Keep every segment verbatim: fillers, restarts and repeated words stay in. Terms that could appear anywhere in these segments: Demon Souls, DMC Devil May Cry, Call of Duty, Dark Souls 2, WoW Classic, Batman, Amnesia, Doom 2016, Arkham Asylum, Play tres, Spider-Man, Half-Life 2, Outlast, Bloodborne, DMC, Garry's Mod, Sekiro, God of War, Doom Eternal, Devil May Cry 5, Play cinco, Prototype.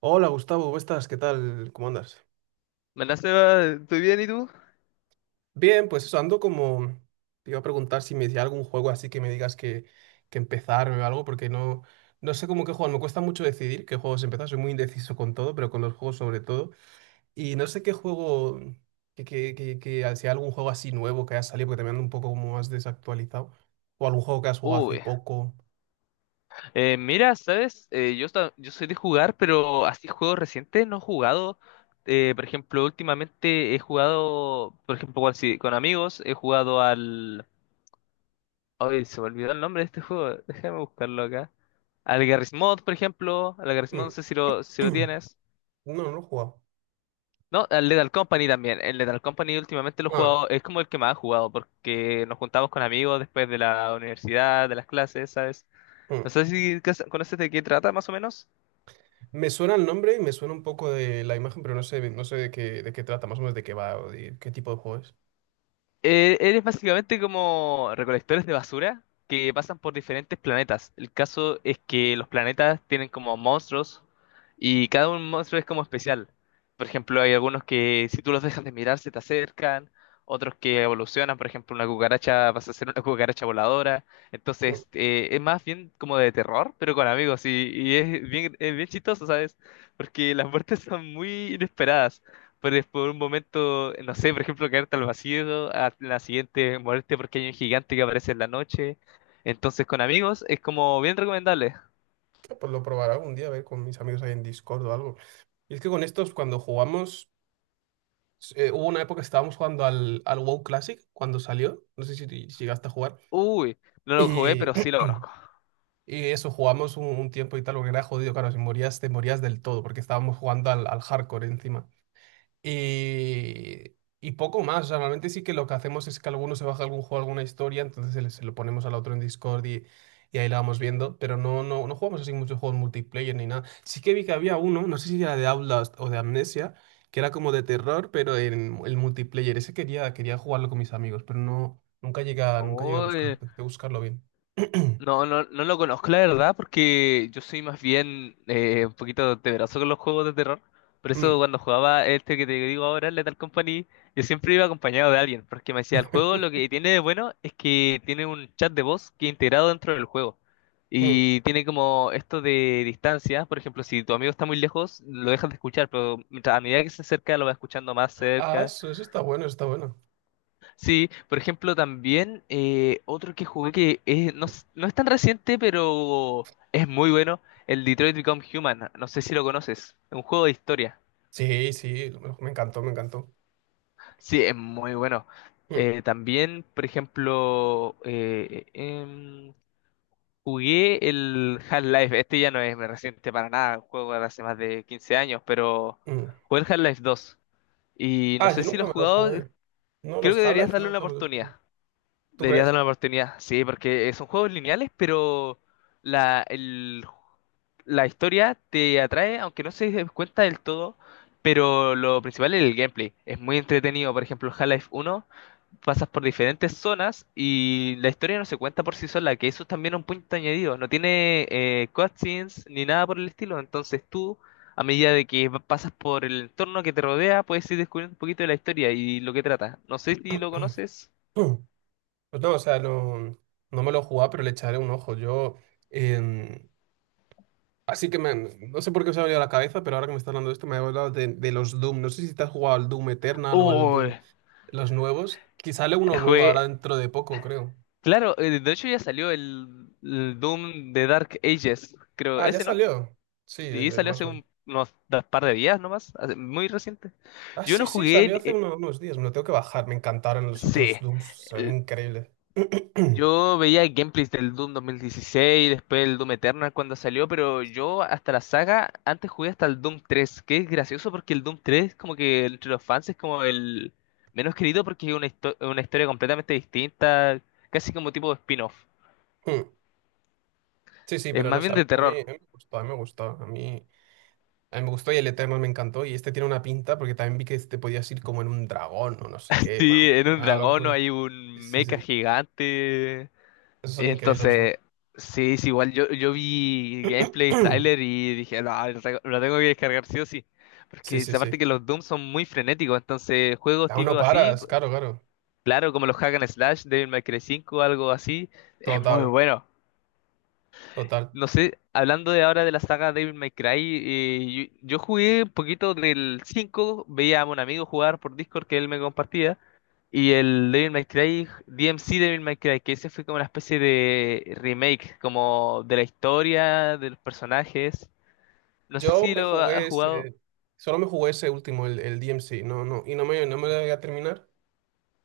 Hola Gustavo, ¿cómo estás? ¿Qué tal? ¿Cómo andas? Hola Seba, ¿estoy bien y tú? Bien, pues eso, ando como... Te iba a preguntar si me decía algún juego así que me digas que, que empezar o algo, porque no, no sé cómo qué juego, me cuesta mucho decidir qué juegos empezar, soy muy indeciso con todo, pero con los juegos sobre todo. Y no sé qué juego, que, que, que, que- si hay algún juego así nuevo que haya salido, porque también ando un poco como más desactualizado, o algún juego que has jugado hace Uy, poco. eh, mira, ¿sabes? Eh, yo, esta- yo soy de jugar, pero así juegos recientes no he jugado. Eh, por ejemplo, últimamente he jugado, por ejemplo, con, sí, con amigos, he jugado al... Ay, se me olvidó el nombre de este juego, déjame buscarlo acá. Al Garry's Mod, por ejemplo, al Garry's Mod no Mm, sé si lo, si lo tienes. No, no lo he jugado. No, al Lethal Company también. El Lethal Company últimamente lo he Ah, jugado, es como el que más he jugado, porque nos juntamos con amigos después de la universidad, de las clases, ¿sabes? mm. No sé si cas- conoces de qué trata más o menos. Me suena el nombre y me suena un poco de la imagen, pero no sé, no sé de qué, de qué trata, más o menos de qué va o de qué tipo de juego es. Eh, eres básicamente como recolectores de basura que pasan por diferentes planetas. El caso es que los planetas tienen como monstruos y cada un monstruo es como especial. Por ejemplo, hay algunos que si tú los dejas de mirar se te acercan, otros que evolucionan, por ejemplo, una cucaracha pasa a ser una cucaracha voladora. Mm. Entonces, eh, es más bien como de terror, pero con amigos y, y es bien, es bien chistoso, ¿sabes? Porque las muertes son muy inesperadas. Puedes por un momento, no sé, por ejemplo, caerte al vacío, a la siguiente muerte porque hay un gigante que aparece en la noche. Entonces, con amigos es como bien recomendable. Pues lo probaré algún día, a ver con mis amigos ahí en Discord o algo. Y es que con estos, cuando jugamos, eh, hubo una época que estábamos jugando al, al WoW Classic cuando salió, no sé si, si llegaste a jugar, Uy, no lo jugué, y pero sí lo conozco. y eso, jugamos un, un tiempo y tal, porque era jodido, claro, si morías, te morías del todo, porque estábamos jugando al, al hardcore encima. Y, y poco más. O sea, normalmente sí que lo que hacemos es que alguno se baja algún juego, alguna historia, entonces se, le- se lo ponemos al otro en Discord y, y ahí la vamos viendo. Pero no, no, no jugamos así muchos juegos multiplayer ni nada. Sí que vi que había uno, no sé si era de Outlast o de Amnesia, que era como de terror, pero en el multiplayer. Ese quería, quería jugarlo con mis amigos, pero no, nunca llegué a, nunca llegué a buscar, Uy, a buscarlo bien. No, no, no lo conozco, la verdad, porque yo soy más bien eh, un poquito temeroso con los juegos de terror. Por eso Mm. cuando jugaba este que te digo ahora, el Lethal Company, yo siempre iba acompañado de alguien, porque me decía, el juego lo que tiene de bueno es que tiene un chat de voz que es integrado dentro del juego. Mm. Y tiene como esto de distancia, por ejemplo, si tu amigo está muy lejos, lo dejas de escuchar, pero mientras- a medida que se acerca, lo vas escuchando más Ah, cerca. eso, eso está bueno, está bueno. Sí, por ejemplo, también eh, otro que jugué que es- no, es no es tan reciente, pero es muy bueno, el Detroit Become Human. No sé si lo conoces, es un juego de historia. Sí, sí, me me encantó, me encantó. Sí, es muy bueno. Mm, Eh, también, por ejemplo, eh, em, jugué el Half-Life. Este ya no es reciente para nada, un juego de hace más de quince años, pero mm. jugué el Half-Life dos. Y no Ah, sé yo si lo nunca has me lo jugado, jugué. No, creo que los deberías Half-Life darle una nunca me los oportunidad. jugué. ¿Tú Deberías crees? darle una oportunidad. Sí, porque eh, son juegos lineales, pero la, el- la historia te atrae, aunque no se dé cuenta del todo. Pero lo principal es el gameplay. Es muy entretenido. Por ejemplo, Half-Life uno pasas por diferentes zonas y la historia no se cuenta por sí sola, que eso es también un punto añadido. No tiene eh, cutscenes ni nada por el estilo. Entonces tú, a medida de que va- pasas por el entorno que te rodea, puedes ir descubriendo un poquito de la historia y lo que trata. No sé si lo conoces. Mm. Pues no, o sea, no, no me lo jugaba, pero le echaré un ojo. Yo, em, así que me, no sé por qué se me ha venido a la cabeza, pero ahora que me estás hablando de esto, me ha hablado de, de los Doom. No sé si te has jugado al Doom Eternal o al Uy, Doom, los nuevos. Que sale uno nuevo ahora Jugué. dentro de poco, creo. Claro, eh, de hecho ya salió el, el Doom de Dark Ages, creo, Ah, ya ese, ¿no? salió. Sí, Sí, el, el salió más hace nuevo. un- unos da- par de días nomás, hace- muy reciente. Ah, Yo no sí, sí, jugué, salió hace eh, uno- unos días. Me lo tengo que bajar. Me encantaron los sí, otros Dooms. Son El- increíbles. yo veía gameplays del Doom dos mil dieciséis, después el Doom Eternal cuando salió, pero yo hasta la saga, antes jugué hasta el Doom tres, que es gracioso porque el Doom tres como que entre los fans es como el menos querido porque es una, histo- una historia completamente distinta, casi como tipo spin-off, Sí, sí, es pero más no sé, bien a mí, de a mí terror. a mí me gustó, a mí me gustó, a mí, a mí me gustó y el Eternal me encantó y este tiene una pinta porque también vi que te podías ir como en un dragón o no sé qué, Sí, bueno, en un una dragón no locura. hay Sí, un sí, mecha sí, gigante. esos son increíbles los Doom. Entonces, sí, es igual. Yo, yo vi gameplay, trailer y dije, no, lo tengo lo tengo que descargar sí o sí. Sí, Porque es sí, sí, aparte que los Doom son muy frenéticos. Entonces, juegos aún no tipo así, paras, claro, claro, claro, como los Hack and Slash, Devil May Cry cinco, algo así, es muy total, bueno. total. No sé, hablando de ahora de la saga Devil May Cry, eh, yo, yo jugué un poquito del cinco veía a un amigo jugar por Discord que él me compartía, y el Devil May Cry, D M C Devil May Cry, que ese fue como una especie de remake, como de la historia, de los personajes. No sé Yo si me lo ha- has jugué jugado. ese, solo me jugué ese último, el, el D M C no, no, y no me, no me lo voy a terminar,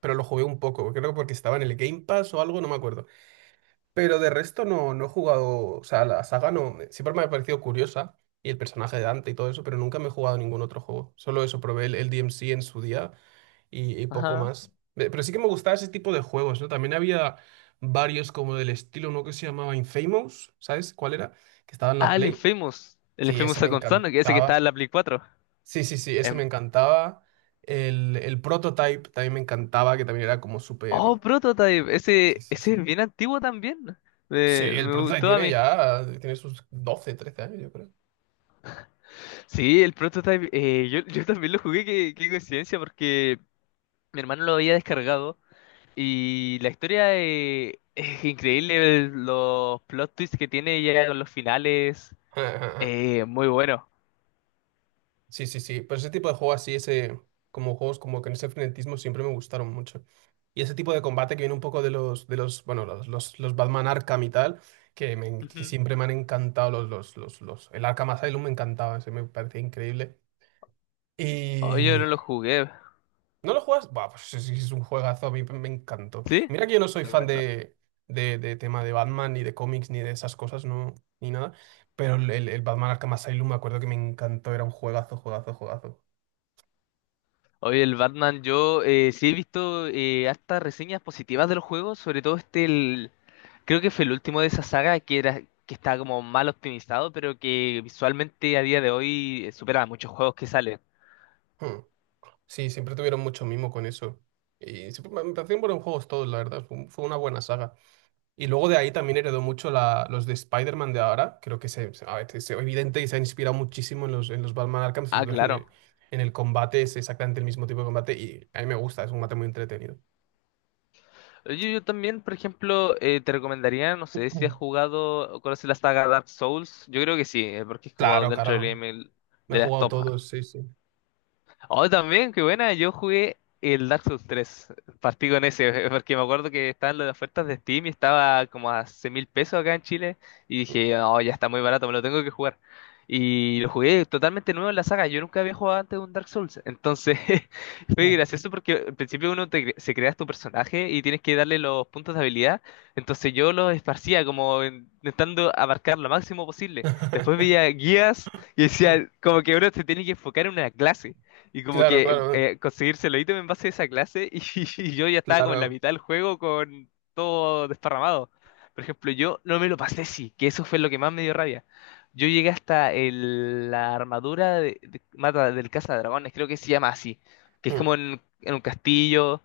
pero lo jugué un poco, creo que porque estaba en el Game Pass o algo, no me acuerdo. Pero de resto no, no he jugado, o sea, la saga no, me- siempre me ha parecido curiosa y el personaje de Dante y todo eso, pero nunca me he jugado ningún otro juego. Solo eso, probé el, el D M C en su día y, y poco Ajá. más. Eh, Pero sí que me gustaba ese tipo de juegos, ¿no? También había varios como del estilo, ¿no? Que se llamaba Infamous, ¿sabes cuál era? Que estaba en la Ah, el Play. Infamous. El Sí, Infamous ese me Second Son, que ese que estaba en encantaba. la Play cuatro. Sí, sí, sí, ese me Em, encantaba. El, el Prototype también me encantaba, que también era como oh, súper... Prototype, Sí, ese, sí, sí. ese es bien antiguo también. Sí, Me, el Me Prototype gustó a tiene mí. ya, tiene sus doce trece años, yo creo. Sí, el Prototype, eh, yo, yo también lo jugué, qué, qué coincidencia, porque mi hermano lo había descargado y la historia eh, es increíble, el- los plot twists que tiene ya con los finales, eh, muy bueno. Sí, sí, sí, pero ese tipo de juego así, ese, como juegos como con ese frenetismo siempre me gustaron mucho. Y ese tipo de combate que viene un poco de los, de los, bueno, los, los, los Batman Arkham y tal, que, me que Ujú. siempre me han encantado los, los, los, los, el Arkham Asylum me encantaba, ese me parecía increíble. Oh, yo no Y lo jugué, ¿No lo juegas? Buah, pues es, es un juegazo, a mí me encantó. ¿sí? Y mira que yo no soy fan Recomendado. de, de, de tema de Batman, ni de cómics, ni de esas cosas, no, ni nada. Pero el, el- el Batman Arkham Asylum me acuerdo que me encantó, era un juegazo, juegazo, juegazo. Oye, el Batman, yo eh, sí he visto eh, hartas reseñas positivas de los juegos, sobre todo este. Creo que fue el último de esa saga que era que estaba como mal optimizado, pero que visualmente a día de hoy eh, supera a muchos juegos que salen. Hmm. Sí, siempre tuvieron mucho mimo con eso. Y siempre me me parecieron buenos juegos todos, la verdad. Fue, fue una buena saga. Y luego de ahí también heredó mucho la- los de Spider-Man de ahora. Creo que se, se- a ver, es evidente y se ha inspirado muchísimo en los, en los Batman Arkham. Ah, Sobre todo en claro. el, en el combate es exactamente el mismo tipo de combate y a mí me gusta, es un combate muy entretenido. Yo, yo también, por ejemplo, eh, te recomendaría, no sé si has Mm. jugado o conoces la saga Dark Souls. Yo creo que sí, eh, porque es como Claro, dentro del claro. game el- Me he de las jugado top. todos, sí, sí. Oh, también, qué buena. Yo jugué el Dark Souls tres. Partí con ese, porque me acuerdo que estaban las ofertas de Steam y estaba como a seis mil pesos acá en Chile. Y Mm, dije, oh, ya está muy barato, me lo tengo que jugar. Y lo jugué totalmente nuevo en la saga. Yo nunca había jugado antes un Dark Souls. Entonces, fue mm. gracioso porque al principio uno te cre- se crea tu personaje y tienes que darle los puntos de habilidad. Entonces yo los esparcía como en- intentando abarcar lo máximo posible. Después veía guías y decía, como que uno se tiene que enfocar en una clase. Y como Claro, que claro, eh, conseguirse los ítems en base a esa clase y, y yo ya estaba como en la claro. mitad del juego con todo desparramado. Por ejemplo, yo no me lo pasé sí, que eso fue lo que más me dio rabia. Yo llegué hasta el- la armadura de, de- mata del Casa Dragones, creo que se llama así, que es Mm. como en, en un castillo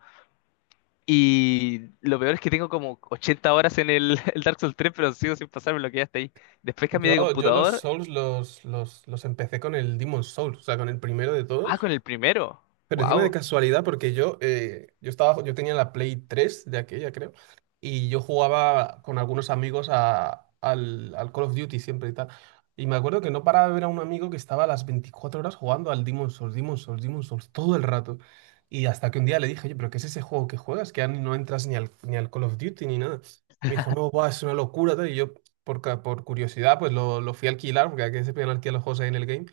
y lo peor es que tengo como ochenta horas en el, el Dark Souls tres pero sigo sin pasarme lo que ya está ahí. Después cambié de Yo, yo los computador, Souls los, los, los empecé con el Demon Souls, o sea, con el primero de ah, todos. con el primero. Pero encima de Wow. casualidad, porque yo, eh, yo estaba, yo tenía la Play tres de aquella, creo, y yo jugaba con algunos amigos a- al, al Call of Duty siempre y tal. Y me acuerdo que no paraba de ver a un amigo que estaba a las veinticuatro horas jugando al Demon's Souls, Demon's Souls, Demon's Souls, todo el rato. Y hasta que un día le dije, oye, pero ¿qué es ese juego que juegas? Que ya ni- no entras ni al, ni al Call of Duty ni nada. Me dijo, no, buah, es una locura, tal. Y yo, por, ca- por curiosidad, pues lo, lo fui a alquilar, porque aquí se podían alquilar los juegos ahí en el game.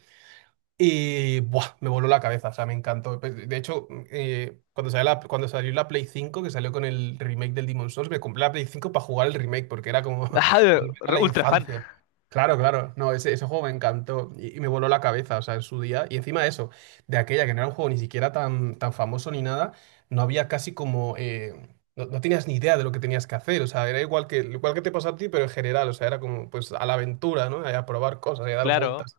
Y buah, me voló la cabeza, o sea, me encantó. Pues, de hecho, eh, cuando salió la, cuando salió la Play cinco que salió con el remake del Demon's Souls, me compré la Play cinco para jugar el remake, porque era como Ajá, volver a la ultra fan. infancia. Claro, claro, no, ese, ese juego me encantó y, y me voló la cabeza, o sea, en su día. Y encima de eso, de aquella que no era un juego ni siquiera tan, tan famoso ni nada, no había casi como... eh, no, no tenías ni idea de lo que tenías que hacer, o sea, era igual que, igual que te pasó a ti, pero en general, o sea, era como pues a la aventura, ¿no? A probar cosas, a dar Claro. vueltas.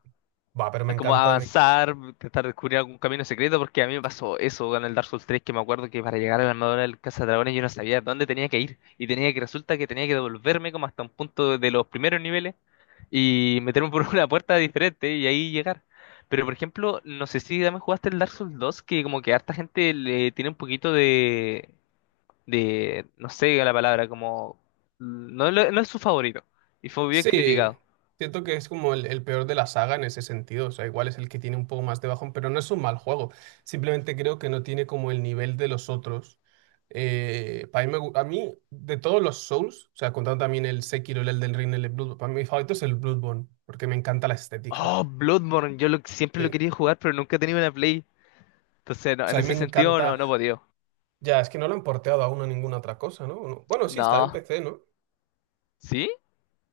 Va, pero me Es como encantó. avanzar, tratar de descubrir algún camino secreto, porque a mí me pasó eso en el Dark Souls tres, que me acuerdo que para llegar a la armadura del Cazadragones yo no sabía dónde tenía que ir, y tenía que, resulta que tenía que devolverme como hasta un punto de los primeros niveles, y meterme por una puerta diferente, y ahí llegar. Pero por ejemplo, no sé si también jugaste el Dark Souls dos, que como que harta gente le tiene un poquito de, de, no sé la palabra, como, no, lo- no es su favorito, y fue bien Sí, criticado. siento que es como el, el peor de la saga en ese sentido. O sea, igual es el que tiene un poco más de bajón, pero no es un mal juego. Simplemente creo que no tiene como el nivel de los otros. Eh, para mí me gu- a mí, de todos los Souls, o sea, contando también el Sekiro, el Elden Ring, el Bloodborne, para mí mi favorito es el Bloodborne, porque me encanta la estética. Oh, Bloodborne, yo lo- siempre lo Sí. quería jugar, pero nunca he tenido una Play. Entonces, O no, en sea, a mí me ese sentido, no, encanta. no he podido. Ya, es que no lo han porteado aún a ninguna otra cosa, ¿no? no? Bueno, sí, está en No. P C, ¿no? ¿Sí?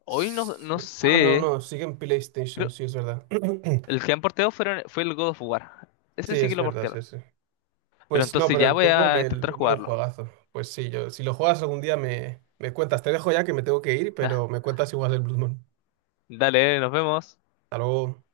Hoy no, no Sí. Ah, no, sé. no, sigue en PlayStation, Creo- sí, es verdad. el que han porteado fueron, fue el God of War. Sí, Ese sí que es lo verdad, portearon. sí, sí. Pero Pues no, entonces pero ya el voy a Bloodborne, el intentar Bloodborne es un jugarlo. juegazo. Pues sí, yo, si lo juegas algún día me, me cuentas. Te dejo ya que me tengo que ir, pero me cuentas si juegas el Bloodborne. Dale, nos vemos. Hasta luego.